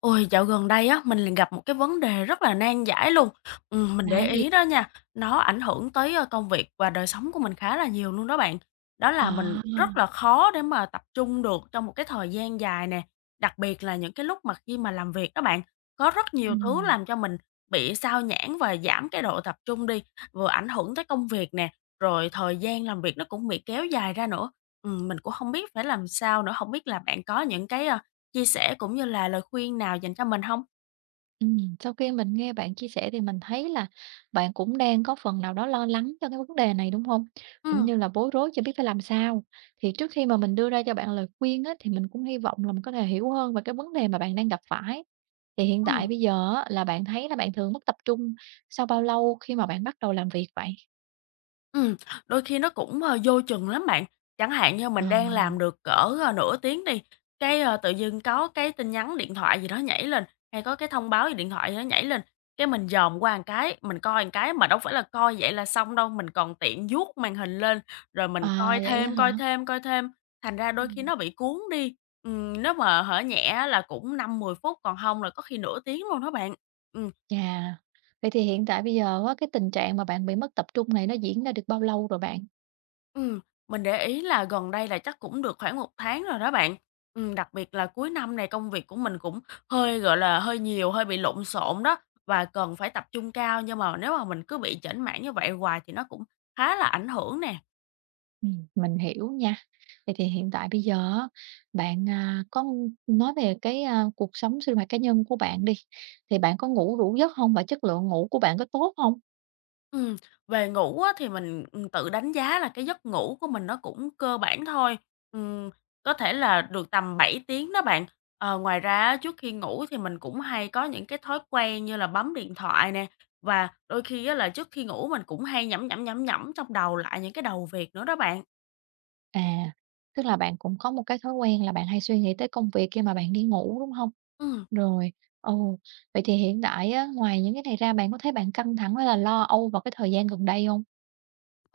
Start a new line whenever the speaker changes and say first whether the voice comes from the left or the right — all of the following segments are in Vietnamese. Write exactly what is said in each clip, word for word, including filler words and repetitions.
left: Ôi, dạo gần đây á, mình liền gặp một cái vấn đề rất là nan giải luôn. Ừm, mình
right: Là cái
left: để
right: gì?
left: ý đó nha, nó ảnh hưởng tới, ơ, công việc và đời sống của mình khá là nhiều luôn đó bạn. Đó là mình
right: À,
left: rất là khó để mà tập trung được trong một cái thời gian dài nè, đặc biệt là những cái lúc mà khi mà làm việc đó bạn. Có rất nhiều thứ
right: ừm,
left: làm cho mình bị sao nhãng và giảm cái độ tập trung đi, vừa ảnh hưởng tới công việc nè, rồi thời gian làm việc nó cũng bị kéo dài ra nữa. Ừm, mình cũng không biết phải làm sao nữa, không biết là bạn có những cái, Chia sẻ cũng như là lời khuyên nào dành cho mình hông?
right: ừm, sau khi mình nghe bạn chia sẻ thì mình thấy là bạn cũng đang có phần nào đó lo lắng cho cái vấn đề này, đúng hông? Cũng
left: Ừm,
right: như là bối rối chưa biết phải làm sao. Thì trước khi mà mình đưa ra cho bạn lời khuyên á, thì mình cũng hy vọng là mình có thể hiểu hơn về cái vấn đề mà bạn đang gặp phải. Thì hiện tại
left: ừm,
right: bây giờ á, là bạn thấy là bạn thường mất tập trung sau bao lâu khi mà bạn bắt đầu làm việc vậy?
left: ừm, Đôi khi nó cũng, ờ, vô chừng lắm bạn. Chẳng hạn như mình đang
right: À,
left: làm được cỡ, ờ, nửa tiếng đi, cái, ờ, tự dưng có cái tin nhắn điện thoại gì đó nhảy lên, hay có cái thông báo gì điện thoại gì đó nhảy lên, cái mình dòm qua một cái, mình coi một cái mà đâu phải là coi vậy là xong đâu, mình còn tiện vuốt màn hình lên, rồi mình
right: à,
left: coi
right: vậy á
left: thêm,
right: hả?
left: coi thêm, coi thêm, thành ra đôi khi
right: Ừm.
left: nó bị cuốn đi. Ừm, nếu mà hở nhẹ á là cũng năm mười phút, còn hông là có khi nửa tiếng luôn đó bạn. Ừm.
right: Chà, vậy thì hiện tại bây giờ á, cái tình trạng mà bạn bị mất tập trung này nó diễn ra được bao lâu rồi bạn?
left: Ừm, mình để ý là gần đây là chắc cũng được khoảng một tháng rồi đó bạn. Ừm, đặc biệt là cuối năm này công việc của mình cũng hơi, gọi là, hơi nhiều, hơi bị lộn xộn đó, và cần phải tập trung cao, nhưng mà nếu mà mình cứ bị chểnh mảng như vậy hoài thì nó cũng khá là ảnh hưởng nè.
right: Ừm, mình hiểu nha. Vậy thì hiện tại bây giờ á, bạn, à, có ng- nói về cái, a, cuộc sống sinh hoạt cá nhân của bạn đi, thì bạn có ngủ đủ giấc không và chất lượng ngủ của bạn có tốt không?
left: Ừm, Về ngủ á thì mình, ừm, tự đánh giá là cái giấc ngủ của mình nó cũng cơ bản thôi, ừm, có thể là được tầm bảy tiếng đó bạn. Ờ, ngoài ra á, trước khi ngủ thì mình cũng hay có những cái thói quen như là bấm điện thoại nè, và đôi khi á là trước khi ngủ mình cũng hay nhẩm, nhẩm, nhẩm, nhẩm trong đầu lại những cái đầu việc nữa đó bạn.
right: À, tức là bạn cũng có một cái thói quen là bạn hay suy nghĩ tới công việc khi mà bạn đi ngủ, đúng không?
left: Ừm.
right: Rồi, ừ, vậy thì hiện tại á, ngoài những cái này ra bạn có thấy bạn căng thẳng hay là lo âu vào cái thời gian gần đây không?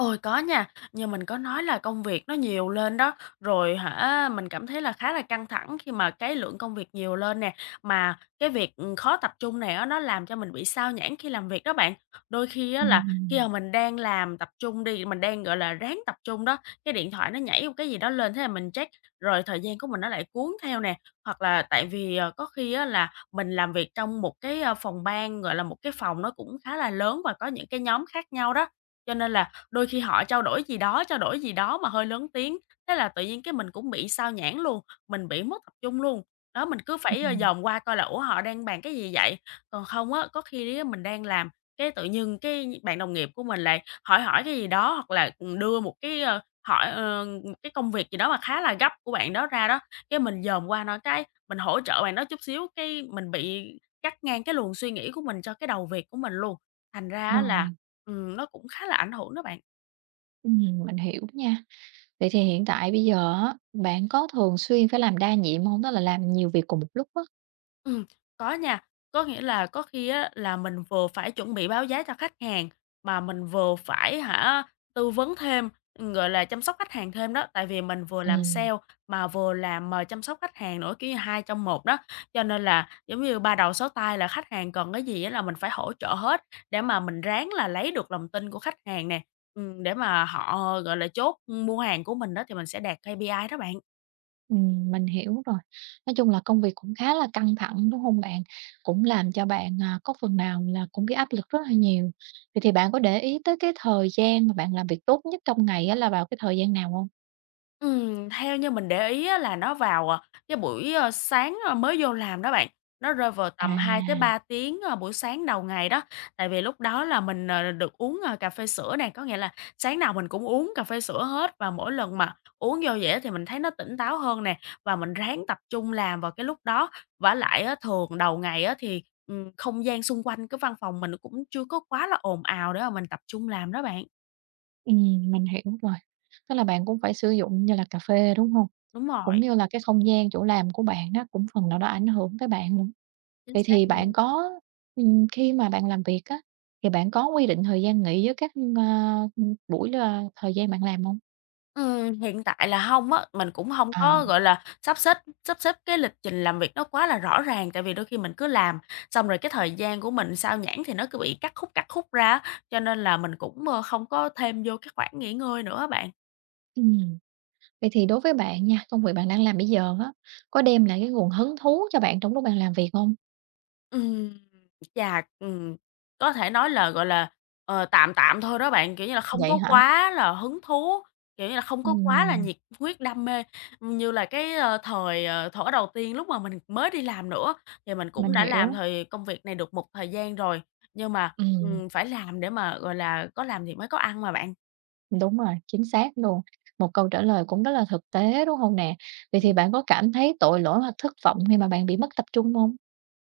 left: Ôi, có nha, như mình có nói là công việc nó nhiều lên đó, rồi hả, mình cảm thấy là khá là căng thẳng khi mà cái lượng công việc nhiều lên nè, mà cái việc, ừm, khó tập trung này á, nó làm cho mình bị sao nhãng khi làm việc đó bạn. Đôi khi á là khi
right: Ừm,
left: mà mình đang làm tập trung đi, mình đang, gọi là, ráng tập trung đó, cái điện thoại nó nhảy một cái gì đó lên, thế là mình check, rồi thời gian của mình nó lại cuốn theo nè. Hoặc là tại vì, ờ, có khi á là mình làm việc trong một cái, a, phòng ban, gọi là, một cái phòng nó cũng khá là lớn và có những cái nhóm khác nhau đó, cho nên là đôi khi họ trao đổi gì đó, trao đổi gì đó mà hơi lớn tiếng, thế là tự nhiên cái mình cũng bị xao nhãng luôn, mình bị mất tập trung luôn. Đó, mình cứ phải, ơ,
right: ừm,
left: dòm qua coi là "Ủa, họ đang bàn cái gì vậy?" Còn không á, có khi á mình đang làm, cái tự nhiên cái bạn đồng nghiệp của mình lại hỏi hỏi cái gì đó hoặc là, ừ, đưa một cái, ơ, hỏi ờ, một cái công việc gì đó mà khá là gấp của bạn đó ra đó, cái mình dòm qua nó cái mình hỗ trợ bạn đó chút xíu, cái mình bị cắt ngang cái luồng suy nghĩ của mình cho cái đầu việc của mình luôn. Thành ra á là,
right: rồi,
left: ừm, nó cũng khá là ảnh hưởng đó bạn.
right: ừm, mình hiểu nha. Vậy thì hiện tại bây giờ á, bạn có thường xuyên phải làm đa nhiệm hông? Tức là làm nhiều việc cùng một lúc á.
left: Ừm, có nha. Có nghĩa là có khi á là mình vừa phải chuẩn bị báo giá cho khách hàng, mà mình vừa phải hả, tư vấn thêm, gọi là, chăm sóc khách hàng thêm đó. Tại vì mình vừa làm
right: Ừm.
left: sale mà vừa làm, ờ, chăm sóc khách hàng nữa, kiểu như, hai trong một đó. Cho nên là giống như ba đầu sáu tay là khách hàng cần cái gì á là mình phải hỗ trợ hết, để mà mình ráng là lấy được lòng tin của khách hàng nè, ừm, để mà họ, gọi là, chốt mua hàng của mình đó thì mình sẽ đạt kê pi ai đó bạn.
right: Ừm, mình hiểu rồi. Nói chung là công việc cũng khá là căng thẳng, đúng hông bạn? Cũng làm cho bạn, à, có phần nào là cũng bị áp lực rất là nhiều. Vậy thì bạn có để ý tới cái thời gian mà bạn làm việc tốt nhất trong ngày á là vào cái thời gian nào hông?
left: Ừm, theo như mình để ý á là nó vào, à, cái buổi, ơ, sáng, ơ, mới vô làm đó bạn, nó rơi vào tầm hai tới
right: À.
left: ba tiếng, ơ, buổi sáng đầu ngày đó. Tại vì lúc đó là mình, ờ, được uống, ơ, cà phê sữa này có nghĩa là sáng nào mình cũng uống cà phê sữa hết và mỗi lần mà uống vô dễ thì mình thấy nó tỉnh táo hơn nè, và mình ráng tập trung làm vào cái lúc đó. Vả lại á, thường đầu ngày á thì, ừm, không gian xung quanh cái văn phòng mình cũng chưa có quá là ồn ào để mà mình tập trung làm đó bạn.
right: Ừm, mình hiểu rồi. Tức là bạn cũng phải sử dụng như là cà phê, đúng hông?
left: Đúng
right: Cũng
left: rồi,
right: như là cái không gian chỗ làm của bạn nó cũng phần nào đó ảnh hưởng tới bạn nữa.
left: chính
right: Vậy
left: xác
right: thì bạn
left: luôn.
right: có ừm, khi mà bạn làm việc á, thì bạn có quy định thời gian nghỉ với các, ơ, ừm, buổi là thời gian bạn làm hông?
left: Ừm, hiện tại là hông á, mình cũng hông
right: À,
left: có, gọi là, sắp xếp sắp xếp cái lịch trình làm việc nó quá là rõ ràng, tại vì đôi khi mình cứ làm, xong rồi cái thời gian của mình xao nhãng thì nó cứ bị cắt khúc, cắt khúc ra á, cho nên là mình cũng, ơ, không có thêm vô cái khoảng nghỉ ngơi nữa á bạn.
right: ừm. Vậy thì đối với bạn nha, công việc bạn đang làm bây giờ á, có đem lại cái nguồn hứng thú cho bạn trong lúc bạn làm việc hông?
left: Ừm, Chà, ừm, có thể nói là, gọi là, ờ, tạm tạm thôi đó bạn, kiểu như là, không
right: Vậy
left: có
right: hả?
left: quá là hứng thú, kiểu như là, không có quá là
right: Ừm,
left: nhiệt huyết đam mê. Như là cái, ơ, thời, ờ, thuở đầu tiên lúc mà mình mới đi làm nữa, thì mình
right: mình
left: cũng đã làm
right: hiểu.
left: thời công việc này được một thời gian rồi, nhưng mà,
right: Ừm.
left: ừm, phải làm để mà, gọi là, có làm thì mới có ăn mà bạn.
right: Đúng rồi, chính xác luôn. Một câu trả lời cũng rất là thực tế, đúng không nè? Vậy thì
left: Ừm.
right: bạn có cảm thấy tội lỗi hoặc thất vọng khi mà bạn bị mất tập trung không?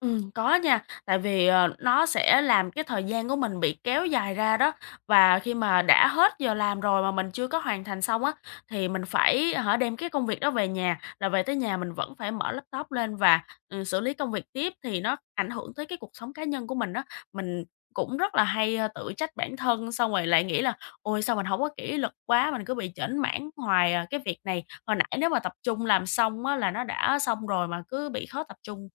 left: Ừm, có nha, tại vì, ờ, nó sẽ làm cái thời gian của mình bị kéo dài ra đó. Và khi mà đã hết giờ làm rồi mà mình chưa có hoàn thành xong á, thì mình phải hả, đem cái công việc đó về nhà, là về tới nhà mình vẫn phải mở laptop lên và, ừ, xử lý công việc tiếp thì nó ảnh hưởng tới cái cuộc sống cá nhân của mình đó. Mình cũng rất là hay, ơ, tự trách bản thân, xong rồi lại nghĩ là "Ôi, sao mình không có kỷ luật quá, mình cứ bị chểnh mảng hoài à, cái việc này, hồi nãy nếu mà tập trung làm xong á là nó đã xong rồi mà cứ bị khó tập trung."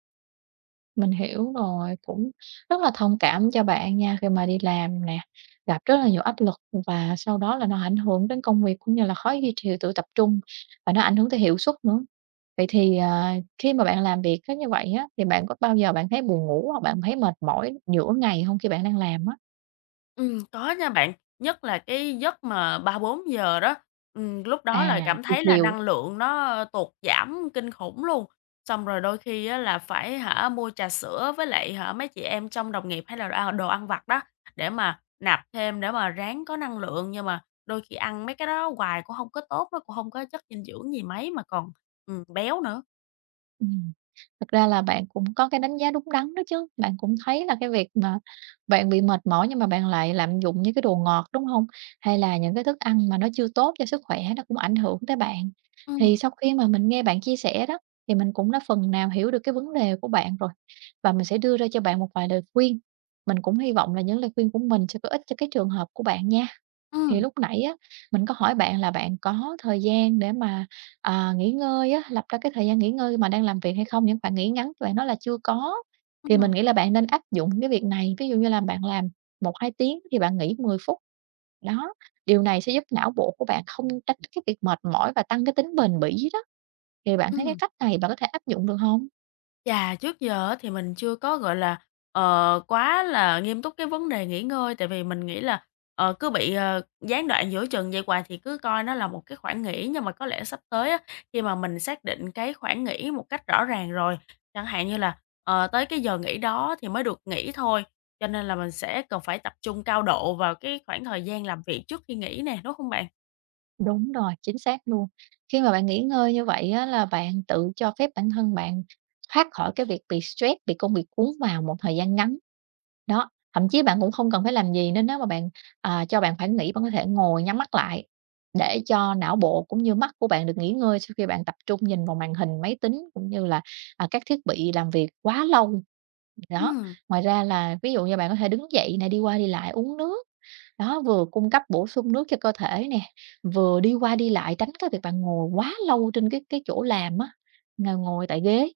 right: Mình hiểu rồi, cũng rất là thông cảm cho bạn nha, khi mà đi làm nè, gặp rất là nhiều áp lực và sau đó là nó ảnh hưởng đến công việc cũng như là khó duy trì tự tập trung và nó ảnh hưởng tới hiệu suất nữa. Vậy thì, à, khi mà bạn làm việc á như vậy á, thì bạn có bao giờ bạn thấy buồn ngủ hoặc bạn thấy mệt mỏi giữa ngày không khi bạn đang làm á?
left: Ừm, có nha bạn, nhất là cái giấc mà ba bốn giờ đó, ừm, lúc đó là
right: À,
left: cảm
right: chiều
left: thấy là
right: chiều.
left: năng lượng nó tụt giảm kinh khủng luôn. Xong rồi đôi khi á là phải hả, mua trà sữa với lại hả, mấy chị em trong đồng nghiệp hay là đồ ăn đồ ăn vặt đó, để mà nạp thêm để mà ráng có năng lượng. Nhưng mà đôi khi ăn mấy cái đó hoài cũng không có tốt, nó cũng không có chất dinh dưỡng gì mấy mà còn, ừm, béo nữa.
right: Ừm, thật ra là bạn cũng có cái đánh giá đúng đắn đó chứ, bạn cũng thấy là cái việc mà bạn bị mệt mỏi nhưng mà bạn lại lạm dụng những cái đồ ngọt, đúng hông? Hay là những cái thức ăn mà nó chưa tốt cho sức khỏe nó cũng ảnh hưởng tới bạn. Thì
left: Ừm,
right: sau khi mà mình nghe bạn chia sẻ đó, thì mình cũng đã phần nào hiểu được cái vấn đề của bạn rồi, và mình sẽ đưa ra cho bạn một vài lời khuyên. Mình cũng hy vọng là những lời khuyên của mình sẽ có ích cho cái trường hợp của bạn nha. Thì
left: ừm,
right: lúc nãy á, mình có hỏi bạn là bạn có thời gian để mà, à, nghỉ ngơi á, lập ra cái thời gian nghỉ ngơi mà đang làm việc hay không? Những khoảng nghỉ ngắn bạn nói là chưa có, thì mình
left: ừm,
right: nghĩ là bạn nên áp dụng cái việc này. Ví dụ như là bạn làm một hai tiếng thì bạn nghỉ mười phút. Đó, điều này sẽ giúp não bộ của bạn không tránh cái việc mệt mỏi và tăng cái tính bền bỉ đó. Thì bạn thấy cái
left: ừm.
right: cách này bạn có thể áp dụng được không?
left: Chà, trước giờ á thì mình chưa có, gọi là, ờ, quá là nghiêm túc cái vấn đề nghỉ ngơi, tại vì mình nghĩ là, ờ, cứ bị, ờ, gián đoạn giữa chừng vậy hoài thì cứ coi nó là một cái khoảng nghỉ. Nhưng mà có lẽ sắp tới á, khi mà mình xác định cái khoảng nghỉ một cách rõ ràng rồi, chẳng hạn như là, ờ, tới cái giờ nghỉ đó thì mới được nghỉ thôi, cho nên là mình sẽ cần phải tập trung cao độ vào cái khoảng thời gian làm việc trước khi nghỉ nè, đúng hông bạn?
right: Đúng rồi, chính xác luôn. Khi mà bạn nghỉ ngơi như vậy á, là bạn tự cho phép bản thân bạn thoát khỏi cái việc bị stress, bị công việc cuốn vào một thời gian ngắn. Đó, thậm chí bạn cũng không cần phải làm gì nữa nếu mà bạn, à, cho bạn khoảng nghỉ, bạn có thể ngồi nhắm mắt lại để cho não bộ cũng như mắt của bạn được nghỉ ngơi sau khi bạn tập trung nhìn vào màn hình máy tính cũng như là, à, các thiết bị làm việc quá lâu. Đó,
left: Ừm.
right: ngoài ra là ví dụ như bạn có thể đứng dậy này đi qua đi lại, uống nước. Đó, vừa cung cấp bổ sung nước cho cơ thể nè, vừa đi qua đi lại tránh cái việc bạn ngồi quá lâu trên cái cái chỗ làm á, ngồi ngồi tại ghế.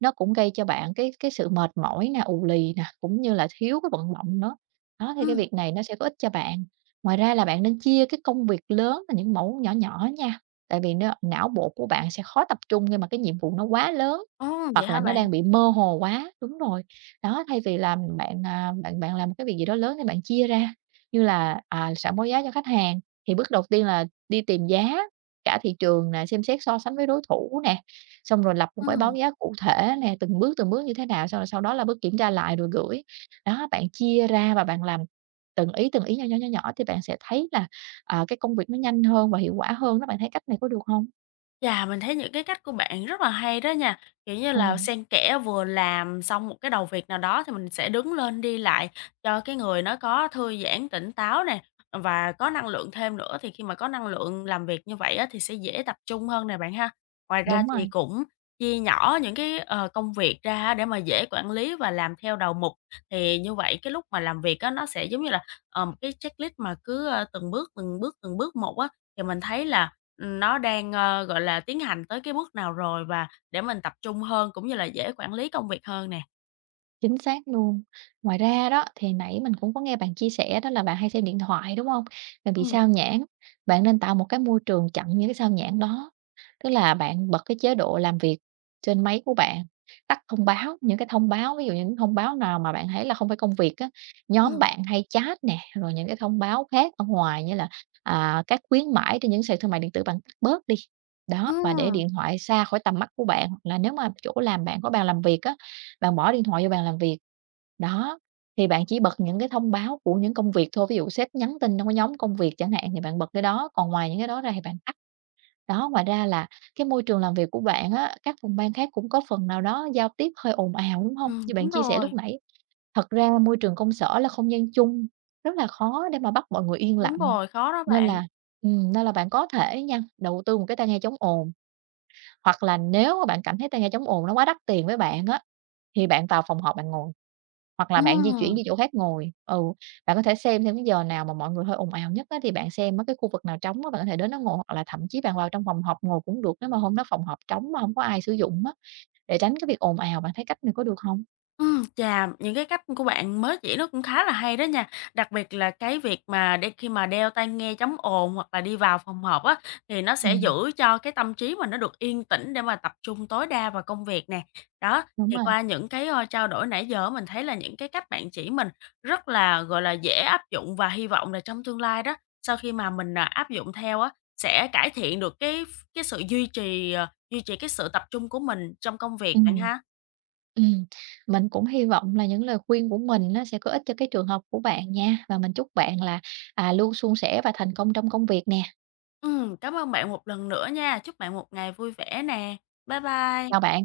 right: Nó cũng gây cho bạn cái cái sự mệt mỏi nè, ù lì nè, cũng như là thiếu cái vận động nữa. Đó, thì cái
left: Ừm.
right: việc này nó sẽ có ích cho bạn. Ngoài ra là bạn nên chia cái công việc lớn thành những mẫu nhỏ nhỏ nha, tại vì nó não bộ của bạn sẽ khó tập trung khi mà cái nhiệm vụ nó quá lớn,
left: Ồ, vậy
right: hoặc là
left: hả
right: nó
left: bạn?
right: đang bị mơ hồ quá. Đúng rồi. Đó, thay vì làm bạn, à, bạn bạn làm một cái việc gì đó lớn thì bạn chia ra như là, à, sẽ báo giá cho khách hàng. Thì bước đầu tiên là đi tìm giá cả thị trường nè, xem xét so sánh với đối thủ nè, xong rồi lập một cái báo
left: Ừm.
right: giá cụ thể nè, từng bước, từng bước như thế nào, sau sau đó là bước kiểm tra lại rồi gửi. Đó, bạn chia ra và bạn làm từng ý, từng ý nhỏ nhỏ, nhỏ nhỏ thì bạn sẽ thấy là, à, cái công việc nó nhanh hơn và hiệu quả hơn đó. Bạn thấy cách này có được không?
left: Chà, mình thấy những cái cách của bạn rất là hay đó nha, kiểu như
right: Ừ,
left: là, xen kẽ vừa làm xong một cái đầu việc nào đó thì mình sẽ đứng lên đi lại cho cái người nó có thư giãn, tỉnh táo nè, và có năng lượng thêm nữa, thì khi mà có năng lượng làm việc như vậy á thì sẽ dễ tập trung hơn nè bạn ha. Ngoài ra
right: đúng
left: thì
right: rồi.
left: cũng chia nhỏ những cái, ờ, công việc ra á để mà dễ quản lý và làm theo đầu mục, thì như vậy cái lúc mà làm việc á nó sẽ giống như là, ờ, một cái checklist mà cứ, ơ, từng bước, từng bước, từng bước một á, thì mình thấy là nó đang, ơ, gọi là, tiến hành tới cái bước nào rồi và để mình tập trung hơn cũng như là dễ quản lý công việc hơn nè.
right: Chính xác luôn. Ngoài ra đó, thì nãy mình cũng có nghe bạn chia sẻ đó là bạn hay xem điện thoại, đúng không? Bạn bị
left: Ừm.
right: sao nhãng, bạn nên tạo một cái môi trường chặn những cái sao nhãng đó. Tức là bạn bật cái chế độ làm việc trên máy của bạn, tắt thông báo, những cái thông báo, ví dụ như những thông báo nào mà bạn thấy là không phải công việc á, nhóm
left: Ừm,
right: bạn hay chat nè, rồi những cái thông báo khác ở ngoài như là, à, các khuyến mãi trên những sàn thương mại điện tử, bạn tắt bớt đi. Đó, và để
left: ừm,
right: điện thoại xa khỏi tầm mắt của bạn, hoặc là nếu mà chỗ làm bạn có bàn làm việc á, bạn bỏ điện thoại vô bàn làm việc. Đó, thì bạn chỉ bật những cái thông báo của những công việc thôi, ví dụ sếp nhắn tin trong cái nhóm công việc chẳng hạn thì bạn bật cái đó, còn ngoài những cái đó ra thì bạn tắt. Đó, ngoài ra là cái môi trường làm việc của bạn á, các phòng ban khác cũng có phần nào đó giao tiếp hơi ồn ào, đúng hông?
left: ừm.
right: Như bạn
left: Đúng
right: chia sẻ lúc
left: rồi,
right: nãy, thật ra môi trường công sở là không gian chung, rất là khó để mà bắt mọi người yên
left: đúng
right: lặng.
left: rồi, khó đó
right: Nên
left: bạn.
right: là ừm, nên là bạn có thể nha, đầu tư một cái tai nghe chống ồn, hoặc là nếu mà bạn cảm thấy tai nghe chống ồn nó quá đắt tiền với bạn á thì bạn vào phòng họp bạn ngồi, hoặc là bạn di chuyển
left: Ừm.
right: đi chỗ khác ngồi. Ừ, bạn có thể xem thêm cái giờ nào mà mọi người hơi ồn ào nhất á, thì bạn xem á cái khu vực nào trống á, bạn có thể đến đó ngồi, hoặc là thậm chí bạn vào trong phòng họp ngồi cũng được nếu mà hôm đó phòng họp trống mà không có ai sử dụng á, để tránh cái việc ồn ào. Bạn thấy cách này có được không?
left: Ừm, chà, những cái cách của bạn mới chỉ nó cũng khá là hay đó nha. Đặc biệt là cái việc mà đe khi mà đeo tai nghe chống ồn hoặc là đi vào phòng họp á, thì nó sẽ
right: Ừm,
left: giữ cho cái tâm trí mình nó được yên tĩnh để mà tập trung tối đa vào công việc nè. Đó,
right: đúng
left: thì
right: rồi.
left: qua những cái, ơ, trao đổi nãy giờ mình thấy là những cái cách bạn chỉ mình rất là, gọi là, dễ áp dụng và hy vọng là trong tương lai đó, sau khi mà mình, à, áp dụng theo á, sẽ cải thiện được cái cái sự duy trì, ờ, duy trì cái sự tập trung của mình trong công việc bạn
right: Ừm,
left: ha.
right: ừm. Mình cũng hy vọng là những lời khuyên của mình nó sẽ có ích cho cái trường hợp của bạn nha, và mình chúc bạn là, à, luôn suôn sẻ và thành công trong công việc nè.
left: Ừm, cảm ơn bạn một lần nữa nha. Chúc bạn một ngày vui vẻ nè. Bye bye.
right: Chào bạn.